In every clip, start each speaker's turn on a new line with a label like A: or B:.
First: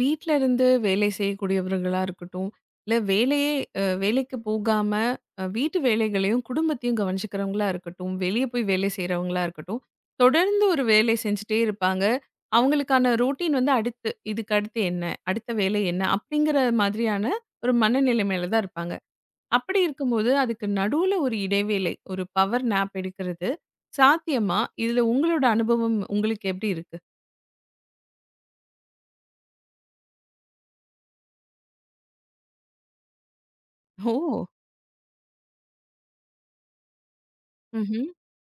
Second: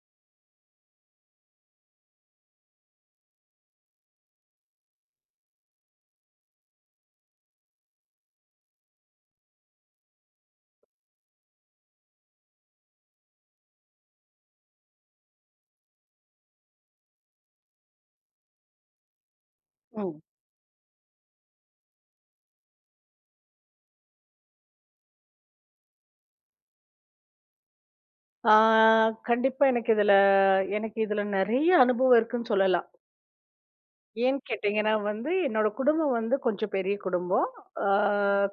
A: வீட்ல இருந்து வேலை செய்யக்கூடியவர்களா இருக்கட்டும், இல்ல வேலையே வேலைக்கு போகாம, வீட்டு வேலைகளையும், குடும்பத்தையும் கவனிச்சுக்கிறவங்களா இருக்கட்டும், வெளிய போய் வேலை செய்யுறவங்களா இருக்கட்டும், தொடர்ந்து ஒரு வேலை செஞ்சுகிட்டே இருப்பாங்க. அவங்களுக்கான ரொட்டின் வந்து, அடுத்து இதுக்கு அடுத்து என்ன? அடுத்த வேலை என்ன அப்படிங்கிற மாதிரியான ஒரு மனநிலைமையில தான் இருப்பாங்க. அப்படி
B: ம்.
A: இருக்கும்போது அதுக்கு நடுவுல ஒரு இடைவேளை. ஒரு பவர் நேப் எடுக்கிறது சாத்தியமா? இதுல, உங்களோட அனுபவம் உங்களுக்கு எப்படி இருக்கு?
B: ஆ. கண்டிப்பா, எனக்கு இதுல எனக்கு இதுல நெறைய அனுபவம் இருக்குன்னு சொல்லலாம். ஏன்!
A: ஓ.
B: கேட்டீங்கன்னா வந்து, என்னோட குடும்பம் வந்து, கொஞ்சம் பெரிய குடும்பம். ஆ.
A: ம்ஹ்ம்.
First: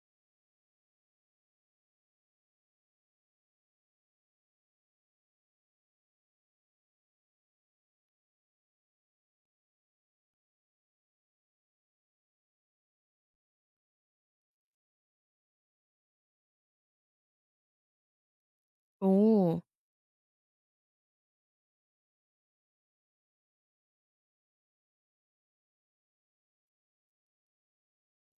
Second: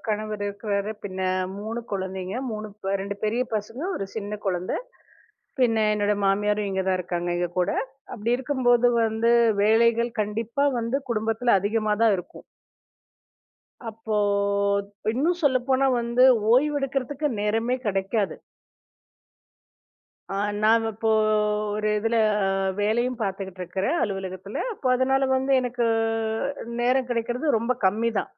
B: கணவர் இருக்றாரு. பின்ன 3 குழந்தைங்க. 3, 2 பெரிய பசங்க! 1 சின்னக் குழந்தை! பின்ன என்னோட மாமியாரும் இங்க தான் இருக்காங்க, எங்க கூட. அப்படி இருக்கும்போது வந்து, வேலைகள் கண்டிப்பா வந்து குடும்பத்துல அதிகமா தான் இருக்கும். அப்போ இன்னும் சொல்லப்போனா வந்து, ஓய்வெடுக்கறதுக்கு நேரமே கிடைக்காது.
A: ஓ.
B: அ நான் இப்போ, ஒரு இதுல வேலையும் பாத்துகிட்டு இருக்கிறன் அலுவலகத்துல. அப்போ அதுனால வந்து, எனக்கு நேரம் கிடைக்குறது ரொம்ப கம்மி தான்.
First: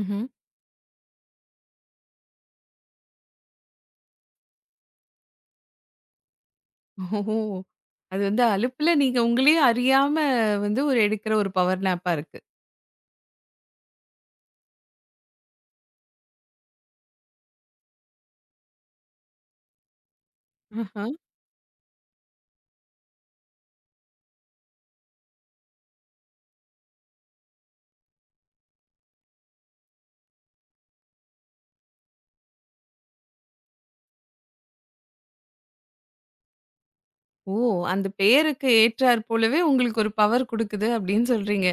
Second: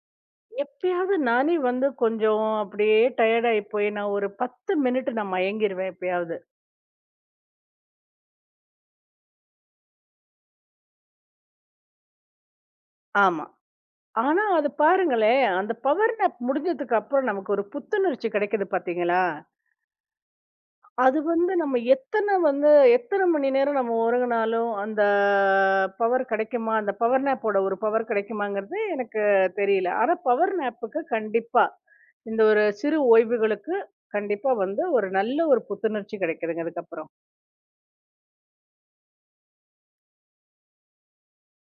A: ம்ஹ்ம்.
B: எப்பயாவது நானே வந்து கொஞ்சம் அப்படியே டயர்டு ஆயி போயினா ஒரு 10 மினிட் மயங்கிருவேன். எப்பயாவது.
A: ஓஹஹோ. அது வந்து. அலுப்புல நீங்க உங்களையே அறியாம வந்து ஒரு எடுக்கிற ஒரு பவர் நேப்பா இருக்கு.
B: ஆமா. ஆனா அது பாருங்களேன். அந்த பவர் நேப் முடிஞ்சதுக்கு அப்புறம் நமக்கு ஒரு புத்துணர்ச்சி கிடைக்குது பாத்தீங்களா?
A: ஆஹம்.
B: அது வந்து நம்ம எத்தன வந்து எத்தன மணி நேரம் நம்ம ஒரங்குனாலும் அந்த பவர் கிடைக்குமா? அந்த பவர் நேப் ஓட ஒரு பவர் கிடைக்குமாங்கிறது எனக்குத் தெரியல. ஆனா பவர் நேப் க்கு கண்டிப்பா இந்த ஒரு சிறு ஓய்வுகளுக்கு கண்டிப்பா வந்து ஒரு நல்ல ஒரு புத்துணர்ச்சி கிடைக்குது. அதுக்கு அப்புறம்.
A: ஓ! அந்தப் பேருக்கு ஏற்றார் போலவே உங்களுக்கு ஒரு பவர் கொடுக்குது அப்டின்னு சொல்றீங்க.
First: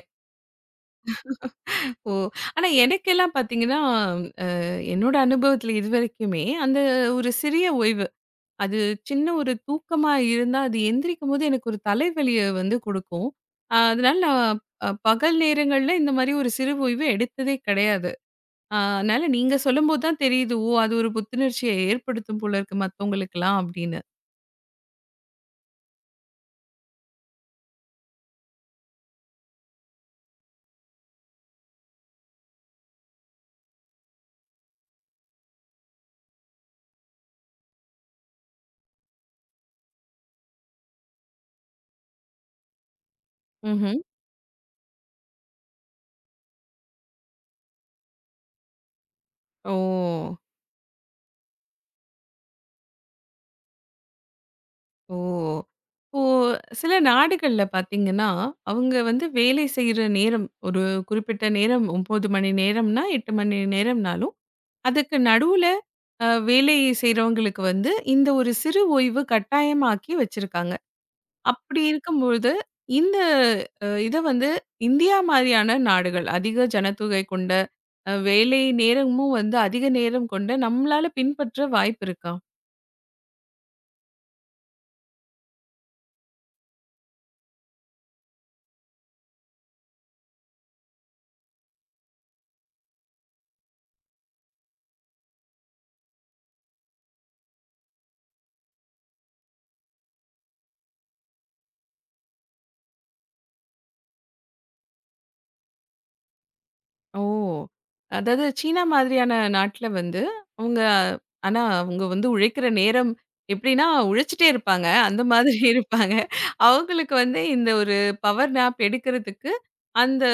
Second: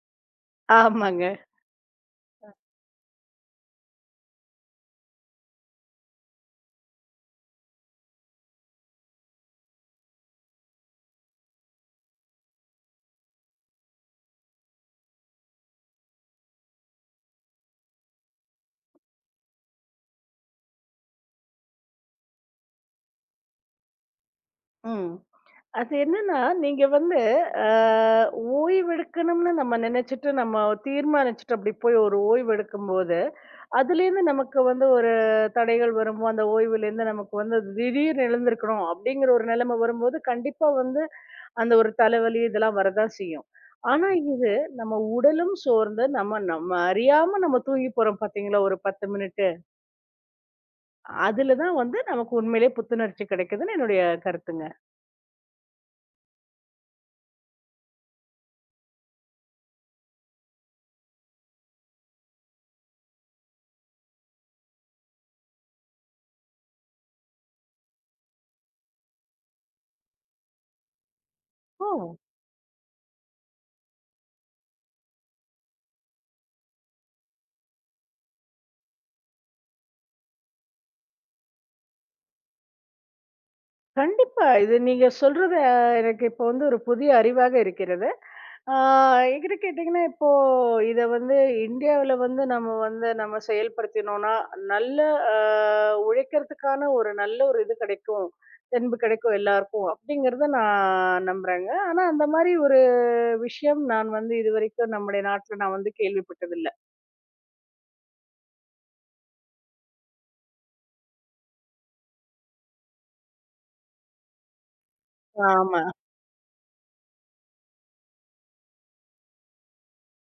B: ஆமாங்க.
A: ஓ ஆனா எனக்கெல்லாம் பாத்தீங்கன்னா அ என்னோட அனுபவத்துல இதுவரைக்குமே அந்த ஒரு சிறிய ஓய்வு அது சின்ன ஒரு தூக்கமா இருந்தா அது எந்திரிக்கும்போது எனக்கு ஒரு தலைவலிய வந்து கொடுக்கும். அதனால நான் பகல் நேரங்கள்ல இந்த மாரி ஒரு சிறு ஓய்வு எடுத்ததே கெடையாது. அதனால நீங்க சொல்லும்போது தான் தெரியுது. அது ஒரு புத்துணர்ச்சிய ஏற்படுத்தும் போல இருக்கு. மத்தவங்களுக்குல்லாம் அப்படின்னு.
B: ம். அது என்னன்னா நீங்க வந்து அ ஓய்வெடுக்கணும்னு நம்ம நினைச்சுட்டு, நம்ம தீர்மானிச்சுட்டு அப்படி போய் ஒரு ஓய்வெடுக்கும் போது, அதுல இருந்து, நமக்கு வந்து ஒரு தடைகள் வரும். அந்த ஓய்வுல இருந்து, நமக்கு வந்து திடீர் எழுந்திருக்கனும் அப்படிங்கற ஒரு நெலைமை வரும்போது, கண்டிப்பா வந்து அந்த ஒரு தலைவலி இதெல்லாம் வரத்தான் செய்யும்.
A: ம்ஹ்ம்.
B: ஆனா இது, நம்ம உடலும் சோர்ந்து நம்ம நம்ம அறியாம நம்ம தூங்கி போறோம் பாத்தீங்களா, ஒரு 10 மினிட்டு!
A: ஓ.
B: அதுல தான் வந்து, நமக்கு உண்மையிலேயே புத்துணர்ச்சி கெடைக்குதுன்னு என்னுடைய கருத்துங்க.
A: ஓ. ஓ. சில நாடுகள்ல பாத்தீங்கன்னா, அவங்க வந்து வேலை செய்ற நேரம், ஒரு குறிப்பிட்ட நேரம் 9 மணி நேரம்ன்னா, 8 மணி நேரம்னாலும் அதுக்கு நடுவுல அ வேலை செய்றவங்களுக்கு வந்து, இந்த ஒரு சிறு ஓய்வு கட்டாயமாக்கி வச்சிருக்காங்க. அப்படி
B: ஓ.
A: இருக்கும்பொழுது இந்த இத வந்து இந்தியா மாரியான நாடுகள் அதிக ஜனத்தொகை கொண்ட வேலை நேரமும் வந்து, அதிக நேரம் கொண்ட நம்மளால பின்பற்ற வாய்ப்பு இருக்கா?
B: கண்டிப்பா, இது நீங்கச் சொல்றது, எனக்கு இப்போ வந்து ஒரு புதிய அறிவாக இருக்கிறது! ஆ என்கிட்ட கேட்டீங்கன்னா, இப்போ இத வந்து இந்தியாவில வந்து, நாம வந்து நாம செயல்படுத்தினோன்னா, நல்லா அ உழைக்கறதுக்கான ஒரு நல்ல ஒரு இது கெடைக்கும், தென்பு கெடைக்கும் எல்லாருக்கும் அப்படிங்கறத நான் நம்புறங்க. ஆனா, அந்த மாரி ஒரு விஷயம் நான் வந்து, இதுவரைக்கும் நம்முடைய நாட்டுல நான் வந்து கேள்விப்பட்டதில்ல.
A: ஓ. அதாது சீனா மாரியான நாட்டுல வந்து, அவுங்க ஆனா, அவுங்க வந்து உழைக்கிற நேரம் எப்படின்னா உழைச்சுட்டே இருப்பாங்க. அந்த மாதிரி
B: ஆமா.
A: இருப்பாங்க. அவுங்களுக்கு வந்து இந்த ஒரு பவர் நேப் எடுக்குறதுக்கு, அந்த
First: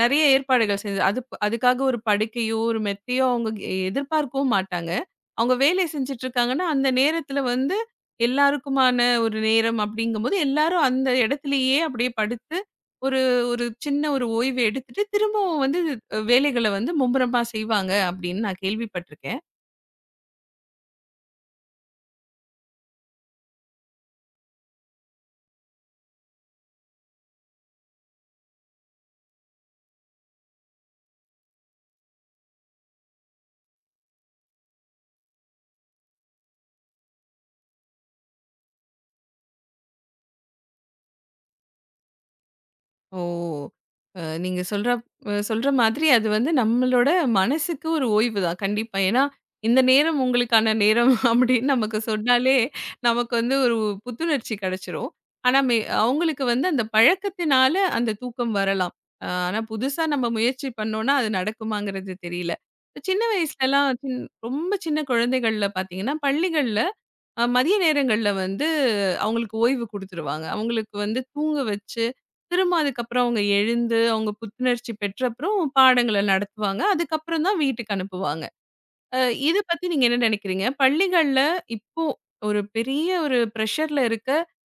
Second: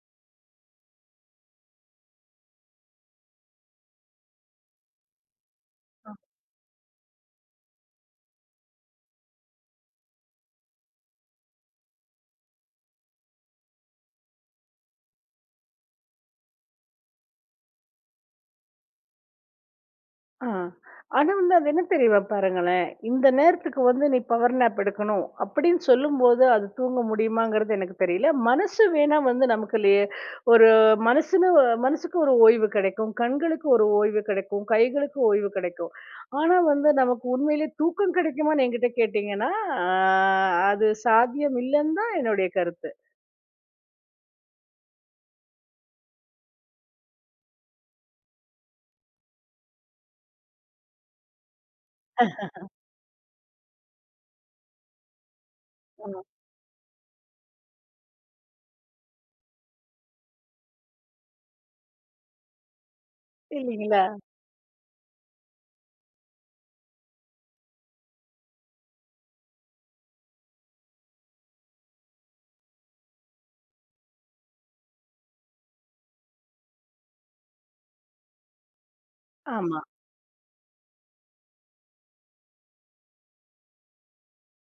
A: நெறைய ஏற்பாடுகள் செய்து, அது அதுக்காக ஒரு படுக்கையோ, ஒரு மெத்தயோ அவுங்க எதிர்பார்க்கவும் மாட்டாங்க. அவுங்க வேலை
B: ஆ!
A: செஞ்சிட்டு இருக்காங்கனா, அந்த நேரத்துல வந்து, எல்லாருக்குமான ஒரு நேரம் அப்படிங்கும்போது எல்லாரும் அந்த இடத்திலேயே, அப்படியே படுத்து ஒரு ஒரு சின்ன ஒரு ஓய்வு எடுத்துட்டு திரும்பவும் வந்து வேலைகளை வந்து மும்முரமா செய்வாங்க, அப்படின்னு நான் கேள்விப்பட்டிருக்கேன்.
B: ஆஹ்! ஆனா வந்து, அது என்ன தெரியுமா, பாருங்களேன்! இந்த நேரத்துக்கு வந்து, நீ பவர் நேப் எடுக்கணும்! அப்படின்னு சொல்லும்போது ,அது தூங்க முடியுமாங்கறது எனக்குத் தெரியல. மனசு வேணா வந்து, நமக்குள்ளயே ஒரு மனசு மனசுக்கு ஒரு ஓய்வு கெடைக்கும். கண்களுக்கு ஒரு ஓய்வு கெடைக்கும். கைகளுக்கு ஓய்வு கெடைக்கும். ஆனா வந்து, நமக்கு உண்மையிலே தூக்கம் கெடைக்குமான்னு என்கிட்ட கேட்டீங்கன்னா, அ அது சாத்தியம் இல்லன்னு தான் என்னுடைய கருத்து.
A: ஓ. அ நீங்க சொல்ற சொல்ற மாதிரி, அது வந்து நம்மளோட மனசுக்கு ஒரு ஓய்வு தான். கண்டிப்பா. ஏன்னா இந்த நேரம் உங்களுக்கான நேரம் அப்படின்னு நமக்கு சொன்னாலே, நமக்கு வந்து ஒரு புத்துணர்ச்சி கெடச்சுரும். ஆனா,
B: ஓ.
A: அவுங்களுக்கு வந்து அந்தப் பழக்கத்துனால, அந்தத் தூக்கம் வரலாம். ஆனா, புதுசா நம்ம முயற்சி பண்ணோம்னா, அது நடக்குமாங்கறது தெரியல. சின்ன வயசுலலாம்,
B: இல்லீங்களா?
A: ரொம்ப சின்னக் குழந்தைகள்ல பாத்தீங்கன்னா, பள்ளிகள்ல மதிய நேரங்கள்ல வந்து, அவுங்களுக்கு ஓய்வு குடுத்துருவாங்க. அவுங்களுக்கு வந்து தூங்க வச்சு, திரும்ப அதுக்கப்புறம் அவங்க எழுந்து, அவங்க புத்துணர்ச்சி பெற்ற அப்புறம் பாடங்கள நடத்துவாங்க. அதுக்கப்புறம் தான், வீட்டுக்கு அனுப்புவாங்க. இது
B: ஆமா.
A: பத்தி நீங்க என்ன நெனைக்கிறீங்க? பள்ளிகள்ல இப்போ ஒரு பெரிய ஒரு பிரஷர்ல இருக்க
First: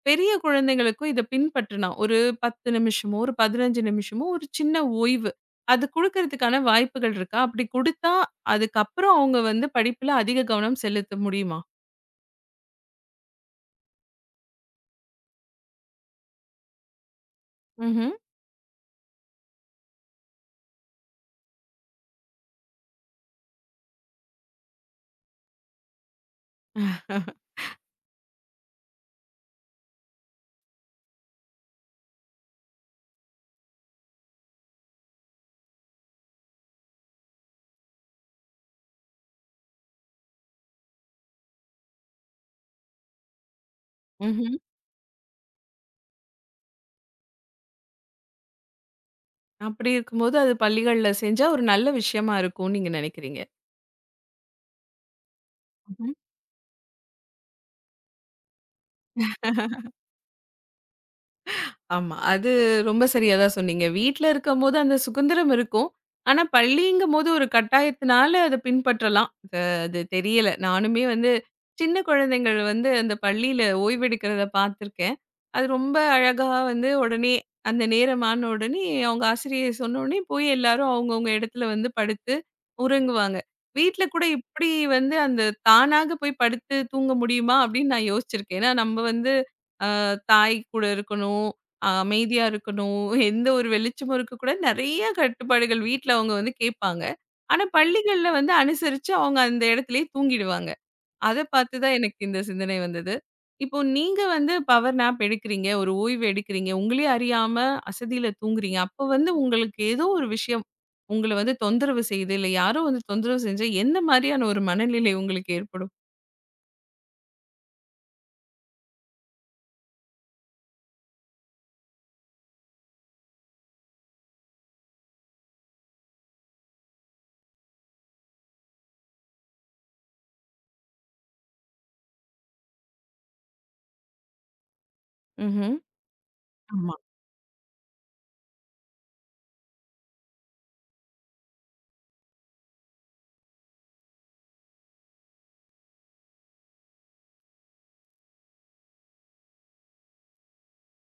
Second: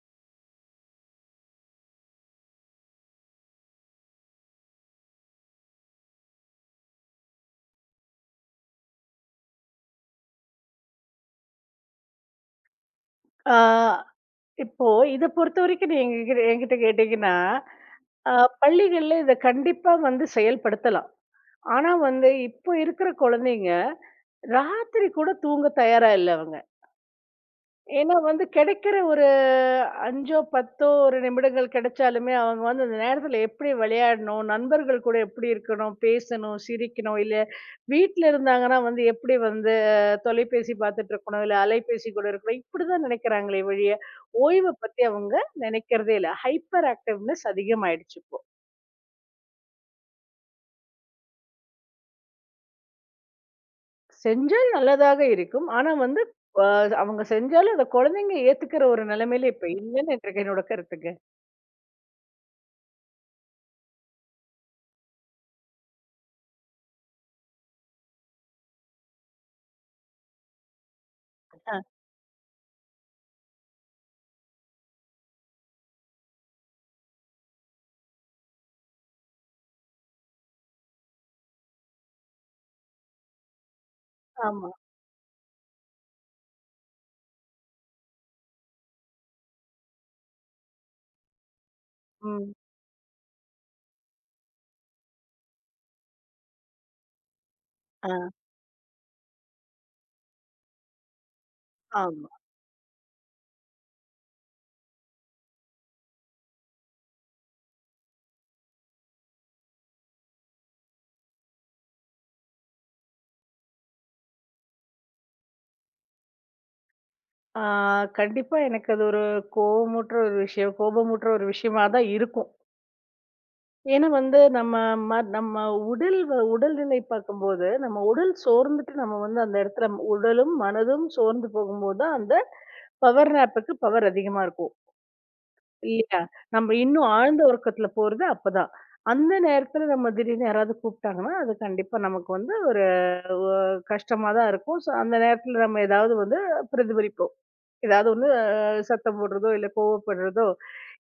A: பெரிய குழந்தைகளுக்கும் இத பின்பற்றணும். ஒரு 10 நிமிஷமோ, ஒரு 15 நிமிஷமோ ஒரு சின்ன ஓய்வு. அது குடுக்கறதுக்கான வாய்ப்புகள் இருக்கா? அப்படி குடுத்தா அதுக்கப்புறம் அவுங்க வந்து, படிப்புல அதிக கவனம் செலுத்த முடியுமா?
B: ஆ. இப்போ இத பொறுத்த வரைக்கும் நீங்க என்கி என்கிட்ட கேட்டீங்கன்னா,
A: ம்ஹ்ம்.
B: ஆ. பள்ளிகள்ல இத கண்டிப்பா வந்து செயல்படுத்தலாம். ஆனா வந்து இப்போ இருக்கற கொழந்தைங்க ராத்திரி கூடத் தூங்க தயாரா இல்ல அவுங்க. ஏன்னா, வந்து கெடைக்கற ஒரு 5ஓ 10ஓ ஒரு நிமிடங்கள் கெடைச்சாலுமே அவுங்க அந்த நேரத்துல எப்பிடி வெளையாடணும்? நண்பர்கள் கூட எப்பிடி இருக்கணும், பேசணும், சிரிக்கணும் இல்லயா, வீட்டுல இருந்தாங்கன்னா வந்து எப்பிடி வந்து தொலைபேசி பாத்துட்டு இருக்கணும், இல்ல அலைபேசி கூட இருக்கணும். இப்பிடி தான் நெனைக்கிறாங்களே ஒழிய,
A: ம்ஹ்ம்.
B: ஓய்வ பத்தி அவங்க நெனைக்கறதே இல்ல. ஹைபர் ஆக்டிவ்னஸ் அதிகம் ஆயிடுச்சு. இப்போ.
A: அப்படி இருக்கும்போது அது பள்ளிகள்ல செஞ்சா, ஒரு நல்ல விஷயமா இருக்குன்னு நீங்க நெனைக்கிறீங்க.
B: செஞ்சா நல்லதாக இருக்கும். ஆனா
A: ம்ஹ்ம்.
B: வந்து ப அவுங்க செஞ்சாலும் அந்தக் கொழந்தைங்க ஏத்துக்கற ஒரு நிலைமையில இப்ப இல்லன்னு என்ற என்னோட கருத்துங்க.
A: ஆமா. அது ரொம்ப சரியா தான் சொன்னீங்க. வீட்ல இருக்கும்போது அந்த சுதந்திரம் இருக்கும். ஆனா பள்ளிங்கும்போது ஒரு கட்டாயத்துனால அத பின்பற்றலாம். அது அது தெரியல. நானுமே வந்து சின்னக் கொழந்தைகள் வந்து அந்தப் பள்ளியில ஓய்வு எடுக்கறத பாத்துருக்கேன். அது ரொம்ப அழகா வந்து உடனே அந்த நேரம் ஆன உடனே அவுங்க ஆசிரியர் சொன்னவுடனே போய் எல்லாரும் அவுங்க, அவுங்க எடத்துல வந்து படுத்து உறங்குவாங்க. வீட்ல கூட இப்பிடி
B: ஆமா.
A: வந்து அந்த தானாகப் போய் படுத்துத் தூங்க முடியுமா! அப்பிடின்னு நான் யோசிச்சிருக்கேன். ஏனா நம்ம வந்து அ. தாய்கூட இருக்கணும், அ. அமைதியா
B: ம்.
A: இருக்கணும். எந்த ஒரு வெளிச்சமும் இருக்கக் கூடாது. நெறைய கட்டுப்பாடுகள் வீட்ல அவுங்க வந்து கேப்பாங்க. ஆனா பள்ளிகள்ல
B: ஆ.
A: வந்து அனுசரிச்சு அவுங்க அந்த எடத்துலேயே தூங்கிடுவாங்க. அத பாத்து தான் எனக்கு
B: ஆமா.
A: இந்த சிந்தனை வந்தது. இப்போ நீங்க வந்து பவர் நாப் எடுக்குறீங்க. ஒரு ஓய்வு எடுக்குறீங்க. உங்களையே அறியாம அசதியில தூங்குறீங்க. அப்போ வந்து உங்களுக்கு ஏதோ ஒரு விஷயம் உங்கள வந்து தொந்தரவு செய்து, இல்ல யாரோ வந்து தொந்தரவு செஞ்சா, என்ன மாரியான ஒரு மனநிலை உங்களுக்கு ஏற்படும்?
B: ஆ. கண்டிப்பா எனக்கு அது ஒரு, கோவமூட்ற ஒரு விஷயம் கோபமூட்ற ஒரு விஷயமாதான் இருக்கும். ஏன்னா வந்து நம்ம ம நம்ம உடல் வ உடல்நிலை பாக்கும்போது, நம்ம உடல் சோர்ந்துட்டு நம்ம வந்து அந்த எடத்துல உடலும் மனதும் சோர்ந்து போகும்போதான், அந்தப் பவர் நாப்க்கு பவர் அதிகமா இருக்கும்.
A: ம்ஹ்ம்.
B: இல்லயா! நம்ம
A: ஆமா.
B: இன்னும் ஆழ்ந்த உறக்கத்துல போறது அப்பதான். அந்த நேரத்துல நம்ம திடீர்னு யாராவது கூப்ட்டாங்கன்னா, அது கண்டிப்பா நமக்கு வந்து ஒரு ஒ. கஷ்டமாதான் இருக்கும். சோ அந்த நேரத்துல நம்ம ஏதாவது வந்து பிரதிபலிப்போம். ஏதாவது ஒண்ணு சத்தம் போடுறதோ, இல்ல கோபப்படுறதோ,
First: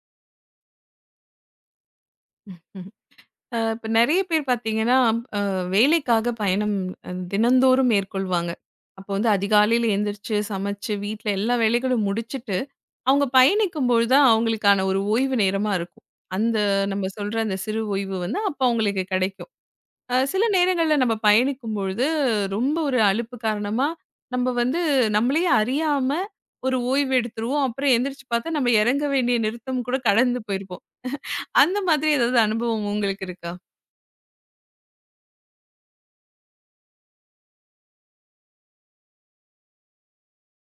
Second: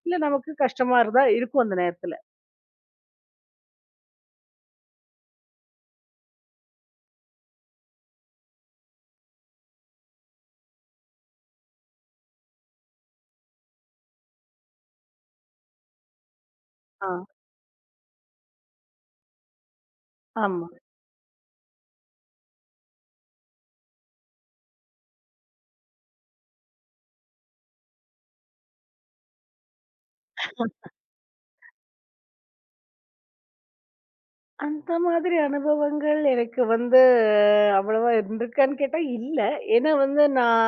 B: இல்ல நமக்குக் கஷ்டமா இருந்தா இருக்கும் அந்த நேரத்துல.
A: அ. இப்ப நெறையப் பேரு பாத்தீங்கன்னா, அ. வேலைக்காக பயணம் தினந்தோறும் மேற்கொள்வாங்க. அப்போ வந்து அதிகாலையில எந்திரிச்சு, சமச்சு வீட்ல எல்லா வேலைகளும் முடிச்சிட்டு அவுங்க பயணிக்கும்போதுதான், அவுங்களுக்கான ஒரு ஓய்வு நேரமா இருக்கும். அந்த நம்ம
B: ஆ.
A: சொல்ற அந்த சிறு ஓய்வு வந்து அப்ப அவுங்களுக்குக் கெடைக்கும். அ. சில
B: ஆமா.
A: நேரங்கள்ல நம்ம பயணிக்கும்பொழுது, ரொம்ப ஒரு அலுப்பு காரணமா நம்ம வந்து நம்மளேயே அறியாம ஒரு ஓய்வு எடுத்துருவோம். அப்பறம் எந்திரிச்சு பாத்தா, நம்ம எறங்கவேண்டிய நிறுத்தம்கூட கடந்து போயிருக்கும். அந்தமாதிரி எதாவது அனுபவம் உ உங்களுக்கு இருக்கா?
B: அந்த மாதிரி அனுபவங்கள் எனக்கு வந்து அவ்வளவா இருக்கான்னு கேட்டா இல்ல. ஏன்னா வந்து, நான்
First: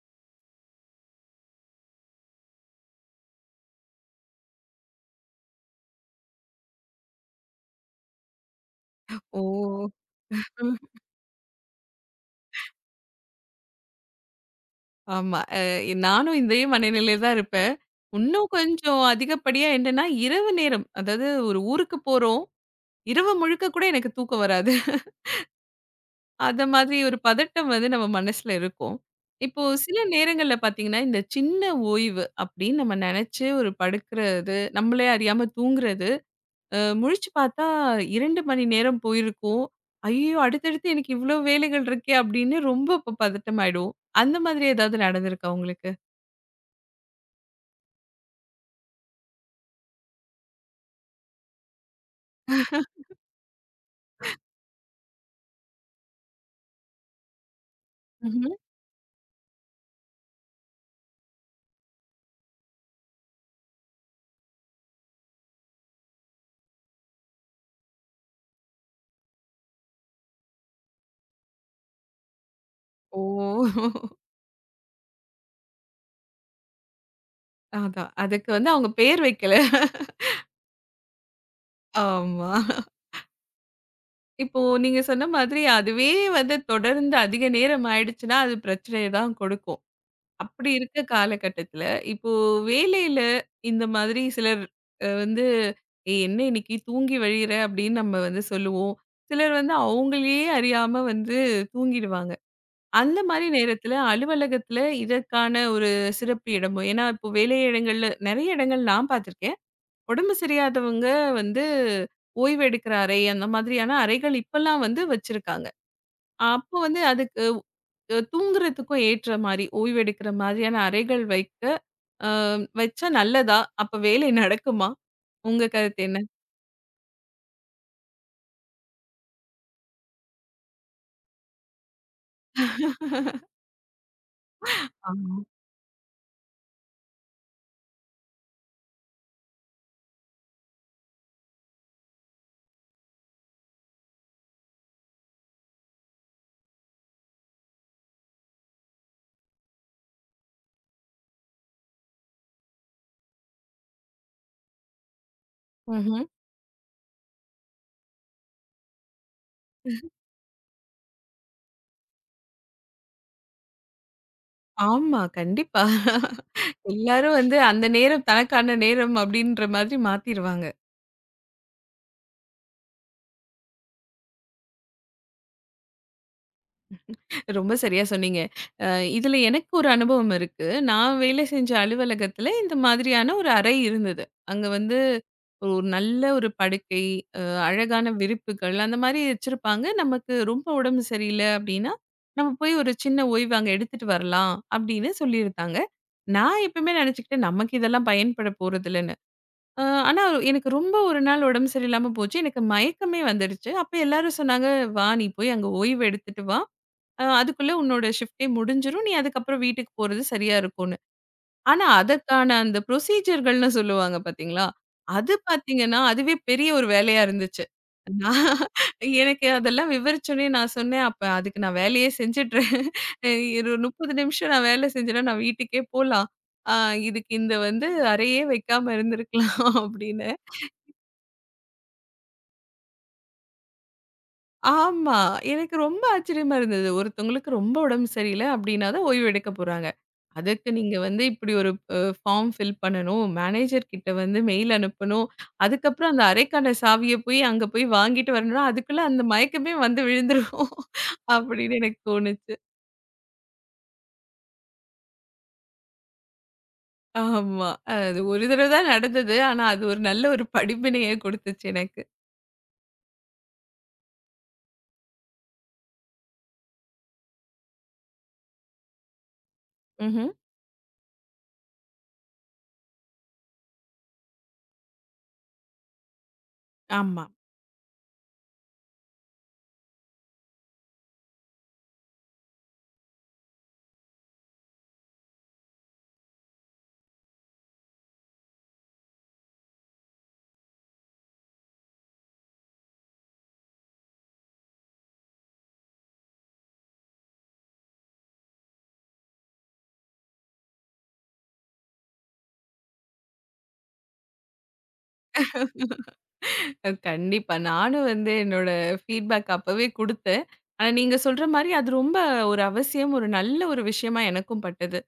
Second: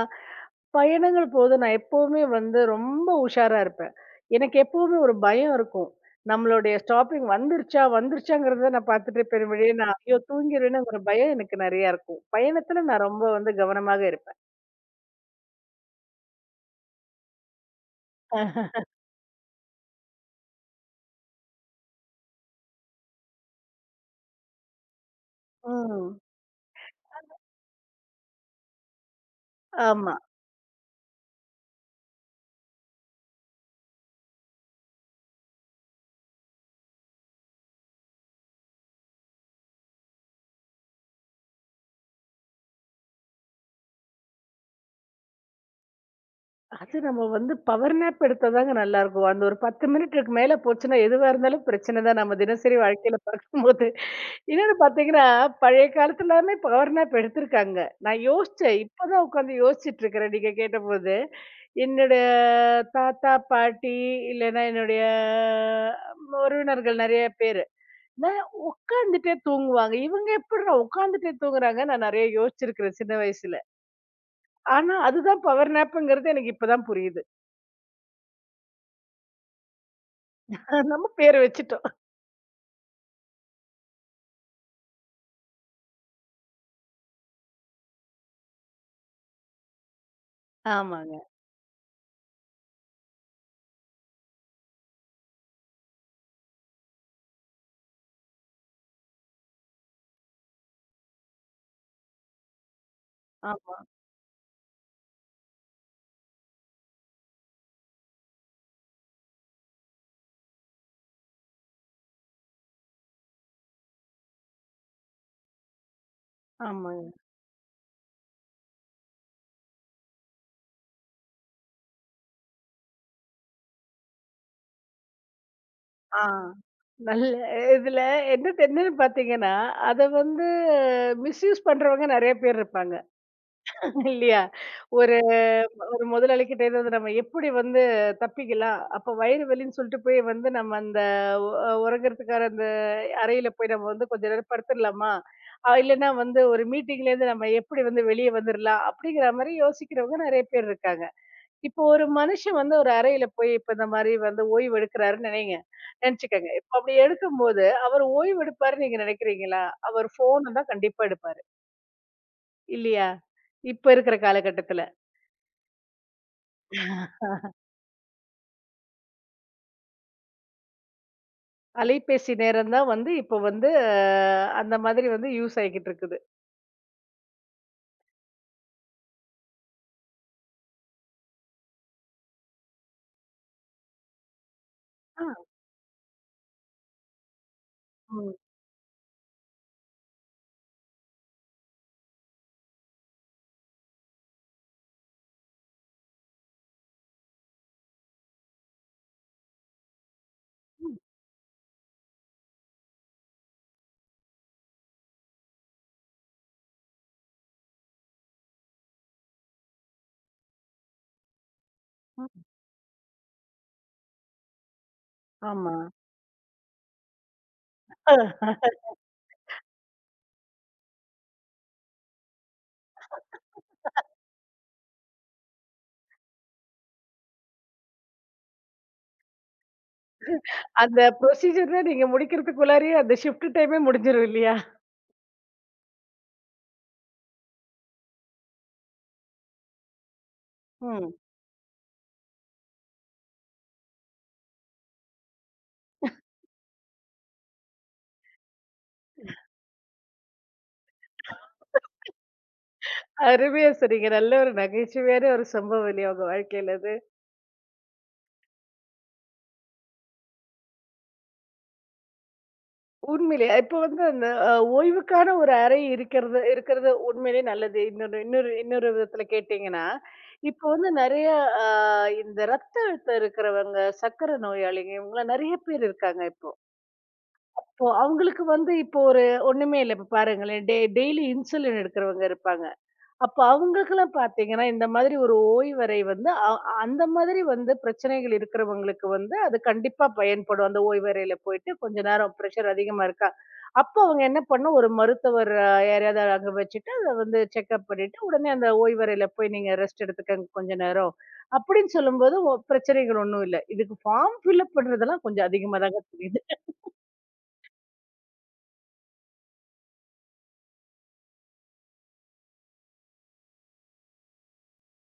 B: பயணங்கள் போது, நான் எப்பவுமே வந்து ரொம்ப உஷாரா இருப்பேன். எனக்கு எப்பவுமே ஒரு பயம் இருக்கும். நம்மளுடைய ஸ்டாப்பிங் வந்துருச்சா, வந்துருச்சான்றத நான் பாத்துட்டு பெருமளவிலே
A: ஓ.
B: நான் தூங்கிடுவேன்னு ஒரு பயம் எனக்கு நெறைய இருக்கும். பயணத்துல, நான் ரொம்ப வந்து கவனமாக இருப்பன்.
A: ஆமா. அ நானும் இதே மனநிலைல தான் இருப்பன். இன்னும் கொஞ்சம் அதிகப்படியா என்னன்னா, இரவு நேரம்! அதாவது ஒரு ஊருக்குப் போறோம். இரவு முழுக்க கூட எனக்குத் தூக்கம் வராது.
B: ம்.
A: அத மாதிரி ஒரு பதட்டம் வந்து, நம்ம மனசுல இருக்கும். இப்போ சில
B: ஆமா.
A: நேரங்கள்ல பாத்தீங்கன்னா, இந்தச் சின்ன ஓய்வு அப்படின்னு நம்ம நெனைச்சு ஒரு படுக்கிறது, நம்மளே அறியாம தூங்குறது. அ முழிச்சு பாத்தா 2 மணி நேரம் போயிருக்கும். ஐய்யயோ! அடுத்தடுத்து எனக்கு இவ்ளோ வேலைகள் இருக்கே, அப்படின்னு ரொம்ப இப் பதட்டமாயிடுவோம். அந்த மாதிரி எதாவது நடந்துருக்கா, உங்களுக்கு?
B: அது, நம்ம வந்து பவர் நேப் எடுத்தாதாங்க நல்லா இருக்கும். அந்த ஒரு 10 மினிட் மேல போச்சுன்னா, எதுவா இருந்தாலும் பிரச்சன தான். நம்ம தினசரி வாழ்க்கையில பாக்கும்போது, இன்னொன்னு பாத்தீங்கன்னா, பழைய காலத்துல எல்லாமே பவர் நேப் எடுத்திருக்காங்க. நான்
A: ம்ஹ்ம்.
B: யோசிச்சன். இப்பதான் உக்காந்து யோசிச்சிட்டு இருக்கிறன், நீங்கக் கேட்டபோது! என்னோட தாத்தா, பாட்டி இல்லைனா என்னுடைய உறவினர்கள் நெறைய பேரு, என்ன உக்காந்துட்டே தூங்குவாங்க. இவங்க எப்படிட்ரா உக்காந்துட்டே தூங்குறாங்கன்னு நான் நெறைய யோசிச்சிருக்கிறன் சின்ன
A: ஓ.
B: வயசுல. ஆனா, அதுதான் பவர் நேப்ங்கிறது எனக்கு இப்போதான் புரியுது.
A: அதான்! அதுக்கு வந்து, அவங்க பெயர் வைக்கலை.
B: நம்ம பேர் வச்சுட்டோம்.
A: ஆமா. இப்போ நீங்க சொன்ன மாதிரி, அதுவே வந்து தொடர்ந்து அதிக நேரம் ஆயிடுச்சுன்னா, அது பிரச்சனைய தான் குடுக்கும். அப்படி இருக்க
B: ஆமாங்க.
A: காலகட்டத்துல, இப்போ வேலையில இந்த மாதிரி சிலர் வந்து, ஏய்! என்ன இன்னைக்கு தூங்கி வழியறே அப்படின்னு நம்ம வந்து சொல்லுவோம். சிலர் வந்து அவங்களே அறியாம வந்து தூங்கிடுவாங்க. அந்த மாரி
B: ஆமா.
A: நேரத்துல அலுவலகத்துல இதற்கான ஒரு சிறப்பு இடமும், என்னா இப்போ வேலையிடங்கள்ல நெறைய இடங்கள்ல நான் பாத்துருக்கன். உடம்பு சரியாதவங்க வந்து ஓய்வு எடுக்கிற அறை, அந்த மாதிரியான அறைகள் இப்பல்லாம் வந்து வச்சிருக்காங்க. அப்போ வந்து
B: ஆமாங்க.
A: அதுக்கு தூங்குறதுக்கும் ஏற்ற மாரி, ஓய்வு எடுக்குற மாரியான அறைகள் வைக்க, அ வச்சா நல்லதா? அப்போ வேலை நடக்குமா? உங்க கருத்து என்ன?
B: ஆங்! நல்ல இதுல என்ன தெரியுன்னு பாத்தீங்கன்னா! அத வந்து மிஸ்யூஸ் பண்றவங்க, நெறைய பேர் இருப்பாங்க. இல்லயா? ஒரு
A: ஆமா.
B: ஒரு முதலாளி கிட்ட இருந்து நம்ம எப்படி வந்து தப்பிக்கலாம்? அப்ப வயிறு வலின்னு சொல்லிட்டு போயி வந்து, நம்ம அந்த ஒ ஒறங்குறதுக்கான அந்த அறையில போய் நம்ம வந்து, கொஞ்ச நேரம் படுத்துடுலாமா? அ இல்லைன்னா வந்து ஒரு மீட்டிங்லேந்து நம்ம எப்படி வந்து, வெளிய வந்துடுலாம் அப்படிங்கிற மாரி யோசிக்கிறவங்க, நெறைய பேர் இருக்காங்க. இப்போ ஒரு மனுஷன் வந்து, ஒரு அறையில போயி, இப்ப இந்த மாரி வந்து ஓய்வு எடுக்கிறான்னு நெனைங்க
A: ம்ஹ்ம்.
B: நெனச்சுக்கங்க. அப்படி எடுக்கும்போது, அவரு ஓய்வு எடுப்பாருன்னு நீங்க நெனைக்கறீங்களா? அவர் ஃபோன தான் கண்டிப்பா எடுப்பாரு. இல்லையா? இப்ப இருக்கிற காலகட்டத்துல.
A: ஆமா கண்டிப்பா. எல்லாரும் வந்து அந்த நேரம் தனக்கான நேரம் அப்படின்ற மாதிரி மாத்திருவாங்க.
B: அலைபேசி நேரம் தான் வந்து இப்போ வந்து அந்த மாதிரி வந்து யூஸ் ஆயிட்டு இருக்குது.
A: ரொம்ப சரியா சொன்னீங்க. இதுல எனக்கு ஒரு அனுபவம் இருக்கு. நான் வேலை செஞ்ச அலுவலகத்துல இந்த மாதிரியான ஒரு அறை இருந்தது. அங்க வந்து
B: ஆ.
A: ஒரு நல்ல ஒரு படுக்கை, அழகான
B: ஓ!
A: விரிப்புகள் அந்த மாரி வச்சிருப்பாங்க. நமக்கு ரொம்ப உடம்பு சரியில்ல அப்டின்னா, நம்ம போய் ஒரு சின்ன ஓய்வு அங்க எடுத்துட்டு வரலாம் அப்டின்னு சொல்லியிருக்காங்க. நான் எப்பவுமே நெனைச்சுக்கிட்டேன். நமக்கு இதெல்லாம் பயன்பட போறதில்லன்னு. அ ஆனா எனக்கு ரொம்ப
B: ம்.
A: ஒரு நாள் உடம்பு சரியில்லாம போச்சு. எனக்கு மயக்கமே வந்துருச்சு. அப்போ எல்லாரும் சொன்னாங்க, வா நீ போய் அங்க ஓய்வு எடுத்துட்டு வா. அதுக்குள்ள உன்னோட ஷிப்ட்டே முடிஞ்சிரும். நீ அதுக்கப்புறம் வீட்டுக்கு போறது சரியா இருக்குன்னு. ஆனா
B: [unintelligible]
A: அதற்கான அந்த ப்ரோஸிஸர் -கள்னு சொல்லுவாங்க பாத்தீங்களா, அது
B: ஆமா.
A: பாத்தீங்கன்னா அதுவே பெரிய ஒரு வேலையா இருந்துச்சு. நான், எனக்கு அதெல்லாம் விவரிச்சவுடனே நான் சொன்னேன். அப்ப அதுக்கு நான் வேலையையே செஞ்சறேன், ஒரு 30 நிமிஷம் நான் வேலை செஞ்சன்னா நான் வீட்டுக்கே போலாம். அ இதுக்கு இந்த வந்து அறையே வைக்காம இருந்திருக்கலாம் அப்டின்னு.
B: அந்த ப்ரோஸிஜர் நீங்க முடிக்கறதுக்குள்ளே அந்த ஷிப்ட் டைம் முடிஞ்சிரும் இல்லையா?
A: ஆமா. எனக்கு ரொம்ப ஆச்சரியமா இருந்தது. ஒருத்தவுங்களுக்கு ரொம்ப உடம்பு சரியில்ல அப்படின்னா தான் ஓய்வு எடுக்கப்போறாங்க. அதுக்கு நீங்க
B: ம்.
A: வந்து இப்படி ஒரு ஒரு பார்ம் ஃபில் பண்ணனும். மேனேஜர் கிட்ட வந்து மெயில் அனுப்பணும். அதுக்கப்புறம் அந்த அறைக்கான சாவிய அங்க போய் வாங்கிட்டு வரணும். அதுக்குள்ள அந்த மயக்கமே வந்து விழுந்துடும் அப்படின்னு எனக்கு தோணுச்சு.
B: [unintelligible] அருமையா சொன்னிங்க. நல்ல ஒரு நகைச்சுவையான ஒரு சம்பவம் இல்லையா? உங்க வாழ்க்கையில அது.
A: ஆமா அது ஒரு தடவைதான் நடந்தது. ஆனா அது ஒரு நல்ல ஒரு படிப்பினையை குடுத்துச்சு எனக்கு.
B: உண்மையிலே இப்போ வந்து அந்த அ, ஓய்வுக்கான ஒரு அறை இருக்கிறது இருக்கிறது உண்மையிலே நல்லது. இன்னொரு இன்னொரு இன்னொரு விதத்துல கேட்டீங்கன்னா,
A: ம்ஹ்ம்.
B: இப்போ வந்து நெறைய அ, இந்த ரத்த அழுத்தம் இருக்கிறவங்க, சர்க்கரை நோயாளிகள் இவங்களை நெறைய பேர் இருக்காங்க இப்போ.
A: ஆமா.
B: அவங்களுக்கு வந்து இப்போ ஒரு ஒண்ணுமே இல்லை. இப்போ பாருங்களேன் டெய் டெய்லி இன்சுலின் எடுக்குறவங்க இருப்பாங்க. அப்போ அவங்களுக்கு எல்லாம் பாத்தீங்கன்னா இந்த மாதிரி ஒரு ஓய்வறை வந்து அ அந்த மாதிரி வந்து பிரச்சனைகள் இருக்கிறவங்களுக்கு வந்து அது கண்டிப்பா பயன்படும். அந்த ஓய்வறையில போயிட்டு கொஞ்ச நேரம் ப்ரெஷ்ஷர் அதிகமா இருக்கா? அப்போ அவங்க என்ன பண்ணும்? ஒரு மருத்துவர் யாரையாவது அங்க வச்சிட்டு அதை வந்து செக்கப் பண்ணிட்டு உடனே அந்த ஓய்வறைல போய் நீங்க ரெஸ்ட் எடுத்துக்கோங்க கொஞ்ச நேரம் அப்படின்னு சொல்லும்போது ஒ பிரச்சனைகள் ஒண்ணும் இல்லை. இதுக்கு ஃபார்ம் ஃபில் அப் பண்றதெல்லாம் கொஞ்சம் அதிகமாதாங்க தெரியுது.
A: கண்டிப்பா நானும் வந்து என்னோட ஃபீட் பேக் அப்பவே குடுத்தேன். ஆனா நீங்கச் சொல்ற மாரி அது ரொம்ப ஒரு அவசியம், ஒரு நல்ல ஒரு விஷயமா எனக்கும் பட்டது.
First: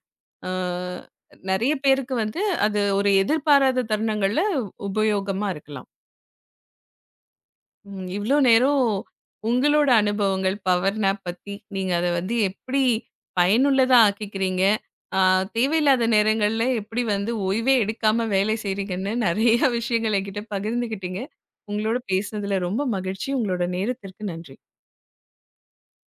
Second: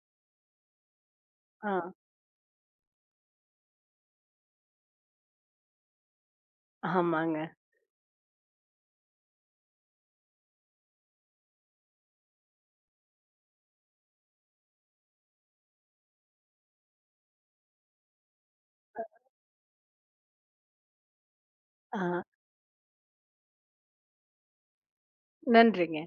A: அ நெறைய
B: அ.
A: பேருக்கு வந்து அது ஒரு எதிர்பாராத தருணங்கள்ல உபயோகமா இருக்கலாம்.
B: ஆமாங்க.
A: ம், இவ்ளோ நேரம் உங்களோட அனுபவங்கள் பவர் நேப் பத்தி நீங்க அதை வந்து எப்படி பயனுள்ளதா ஆக்கிக்கிறீங்க, அ தேவையில்லாத நேரங்கள்ல எப்படி வந்து ஓய்வே எடுக்காம வேலை
B: அ.
A: செய்கிறீங்கன்னு நிறையா விஷயங்களை என்கிட்ட பகிர்ந்துக்கிட்டீங்க. உங்களோட
B: ஆ.
A: பேசுனதுல ரொம்ப மகிழ்ச்சி. உங்களோட நேரத்திற்கு நன்றி.
B: நன்றிங்க.